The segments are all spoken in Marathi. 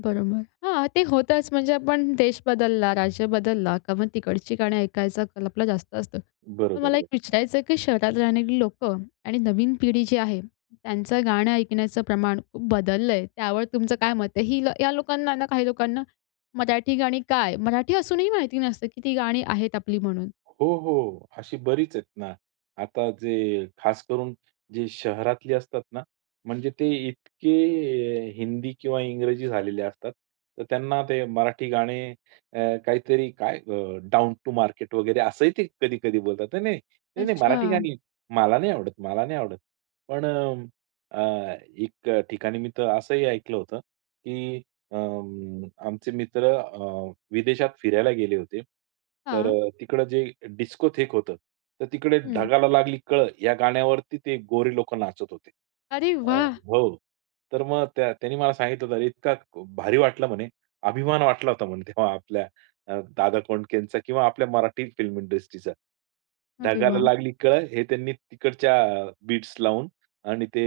बरोबर, हां. ते होतंच म्हणजे आपण देश बदलला, राज्य बदलला का मग तिकडची गाणी ऐकायचं कल आपला जास्त असतं. तर बरोबर, मला एक बर विचारायचं आहे, की शहरात राहणारी लोकं आणि नवीन पिढी जी आहे त्यांचं गाणं ऐकण्याचं प्रमाण खूप बदललंय, त्यावर तुमचं काय मत आहे? हील या लोकांनाना काही लोकांना, मराठी गाणी काय? मराठी असूनही माहिती नसतं, की ती गाणी आहेत आपली म्हणून. हो, हो. अशी बरीच आहेत ना, आता जे खास करून जे शहरातली असतात ना म्हणजे ते इतके अ, हिंदी किंवा इंग्रजी झालेले असतात. तर त्यांना ते मराठी गाणे अ, काहीतरी काय अ, डाउन टू मार्केट वगैरे असंही ते कधी-कधी बोलतात. नाही-नाही, नाही-नाही मराठी अच्छा. गाणी. मला नाही आवडत, मला नाही आवडत. पण अ, अ, एक ठिकाणी मी तर असंही ऐकलं होतं, की अं, आमचे मित्र अ, विदेशात फिरायला गेले होते तर हां. अ, तिकडे जे डिस्कोथेक होतं, तर तिकडे हं. ढगाला लागली कळ या गाण्यावरती ते गोरे लोक नाचत होते. अरे अ वाह! हो. तर मग त्या त्यांनी मला सांगितलं होत इतका भारी वाटला म्हणे, अभिमान वाटला होता म्हणे तेव्हा आपल्या अ, दादा कोंडकेचा किंवा आपल्या मराठी फिल्म इंडस्ट्रीचं. अरे ढगाला वाह! लागली कळ हे त्यांनी तिकडच्या अ, बीट्स लावून आणि ते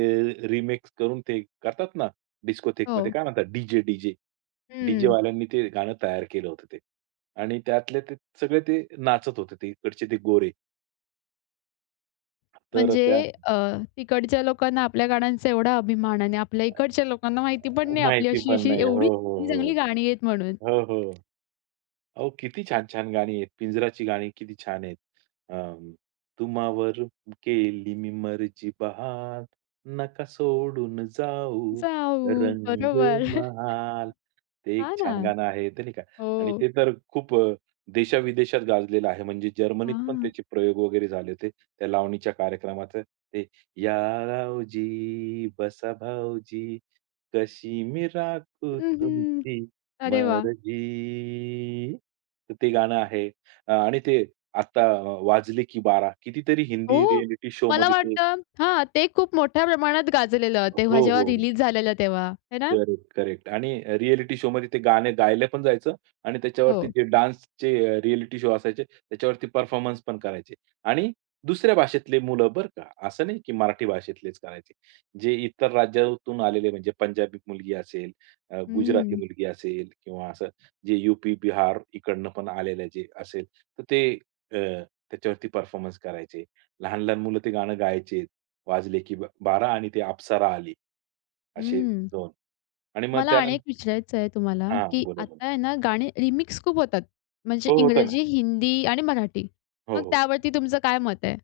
रिमिक्स करून ते करतात ना डिस्कोथेकमध्ये हो. काय म्हणतात डी-जे, डी-जे. डीजे हं. वाल्यांनी ते गाणं तयार केलं होतं ते आणि त्यातले ते सगळे ते नाचत होते तिकडचे ते गोरे. तर त्या म्हणजे अ, तिकडच्या लोकांना आपल्या गाण्यांचा एवढा अभिमान आहे आणि आपल्या अ, इकडच्या लोकांना माहिती पण अ, नाही आपली माहिती पण अशी-अशी नाही. एवढी हो, हो, चांगली-चांगली हो. गाणी आहेत म्हणून. हो, हो. अहो किती छान छान गाणी आहेत. पिंजराची गाणी किती छान आहेत. अ, तुम्हावर केली मी मर्जी बहाल, नका सोडून जाऊ जाऊ बरोबर. रंगमहाल. ते एक हां ना, छान गाणं आहे, ते नाही का आणि हो. ते तर खूप अ, देशा विदेशात गाजलेलं आहे. म्हणजे जर्मनीत पण हां. त्याचे प्रयोग वगैरे झाले होते. त्या लावणीच्या कार्यक्रमात ते, या रावजी बसा भाऊजी, कशी मी राखू हं, हं. तुमची अरे वाह! मर्जी. तर ते गाणं आहे. आणि ते आता अ, वाजले, की बारा कितीतरी हिंदी हो, रिएलिटी मला शोमध्ये ते वाटतं हां, ते खूप मोठ्या प्रमाणात गाजलेलं a हो, तेव्हा, जेव्हा हो, हो. रिलीज झालेलं तेव्हा, आहे ना? करेक्ट, करेक्ट आणि रिएलिटी शोमध्ये ते गाणं गायला पण जायचं आणि त्याच्यावरती हो. जे डान्सचे रिएलिटी शो असायचे त्याच्यावरती परफॉर्मन्स पण करायचे आणि दुसऱ्या भाषेतले मुलं बरं का. असं नाही, की मराठी भाषेतलेच करायचे. जे इतर राज्यातून आलेले म्हणजे पंजाबी मुलगी असेल, अ, गुजराती हं. मुलगी असेल किंवा असं जे यू-पी, बिहार इकडनं पण आलेले जे असेल. तर ते अ, त्याच्यावरती परफॉर्मन्स करायचे. लहान-लहान मुलं ते गाणं गायचे, वाजले की बारा आणि ते अप्सरा आली. असे हं, 2 आणि मग मला आणि एक त्यानंतर विचारायचंय तुम्हाला, हां, की बोला, बोला. आता आहे ना गाणी रिमिक्स खूप होतात. म्हणजे हो, होतं ना. इंग्रजी, हिंदी आणि मराठी. हो, मग हो. त्यावरती तुमचं काय मत आहे?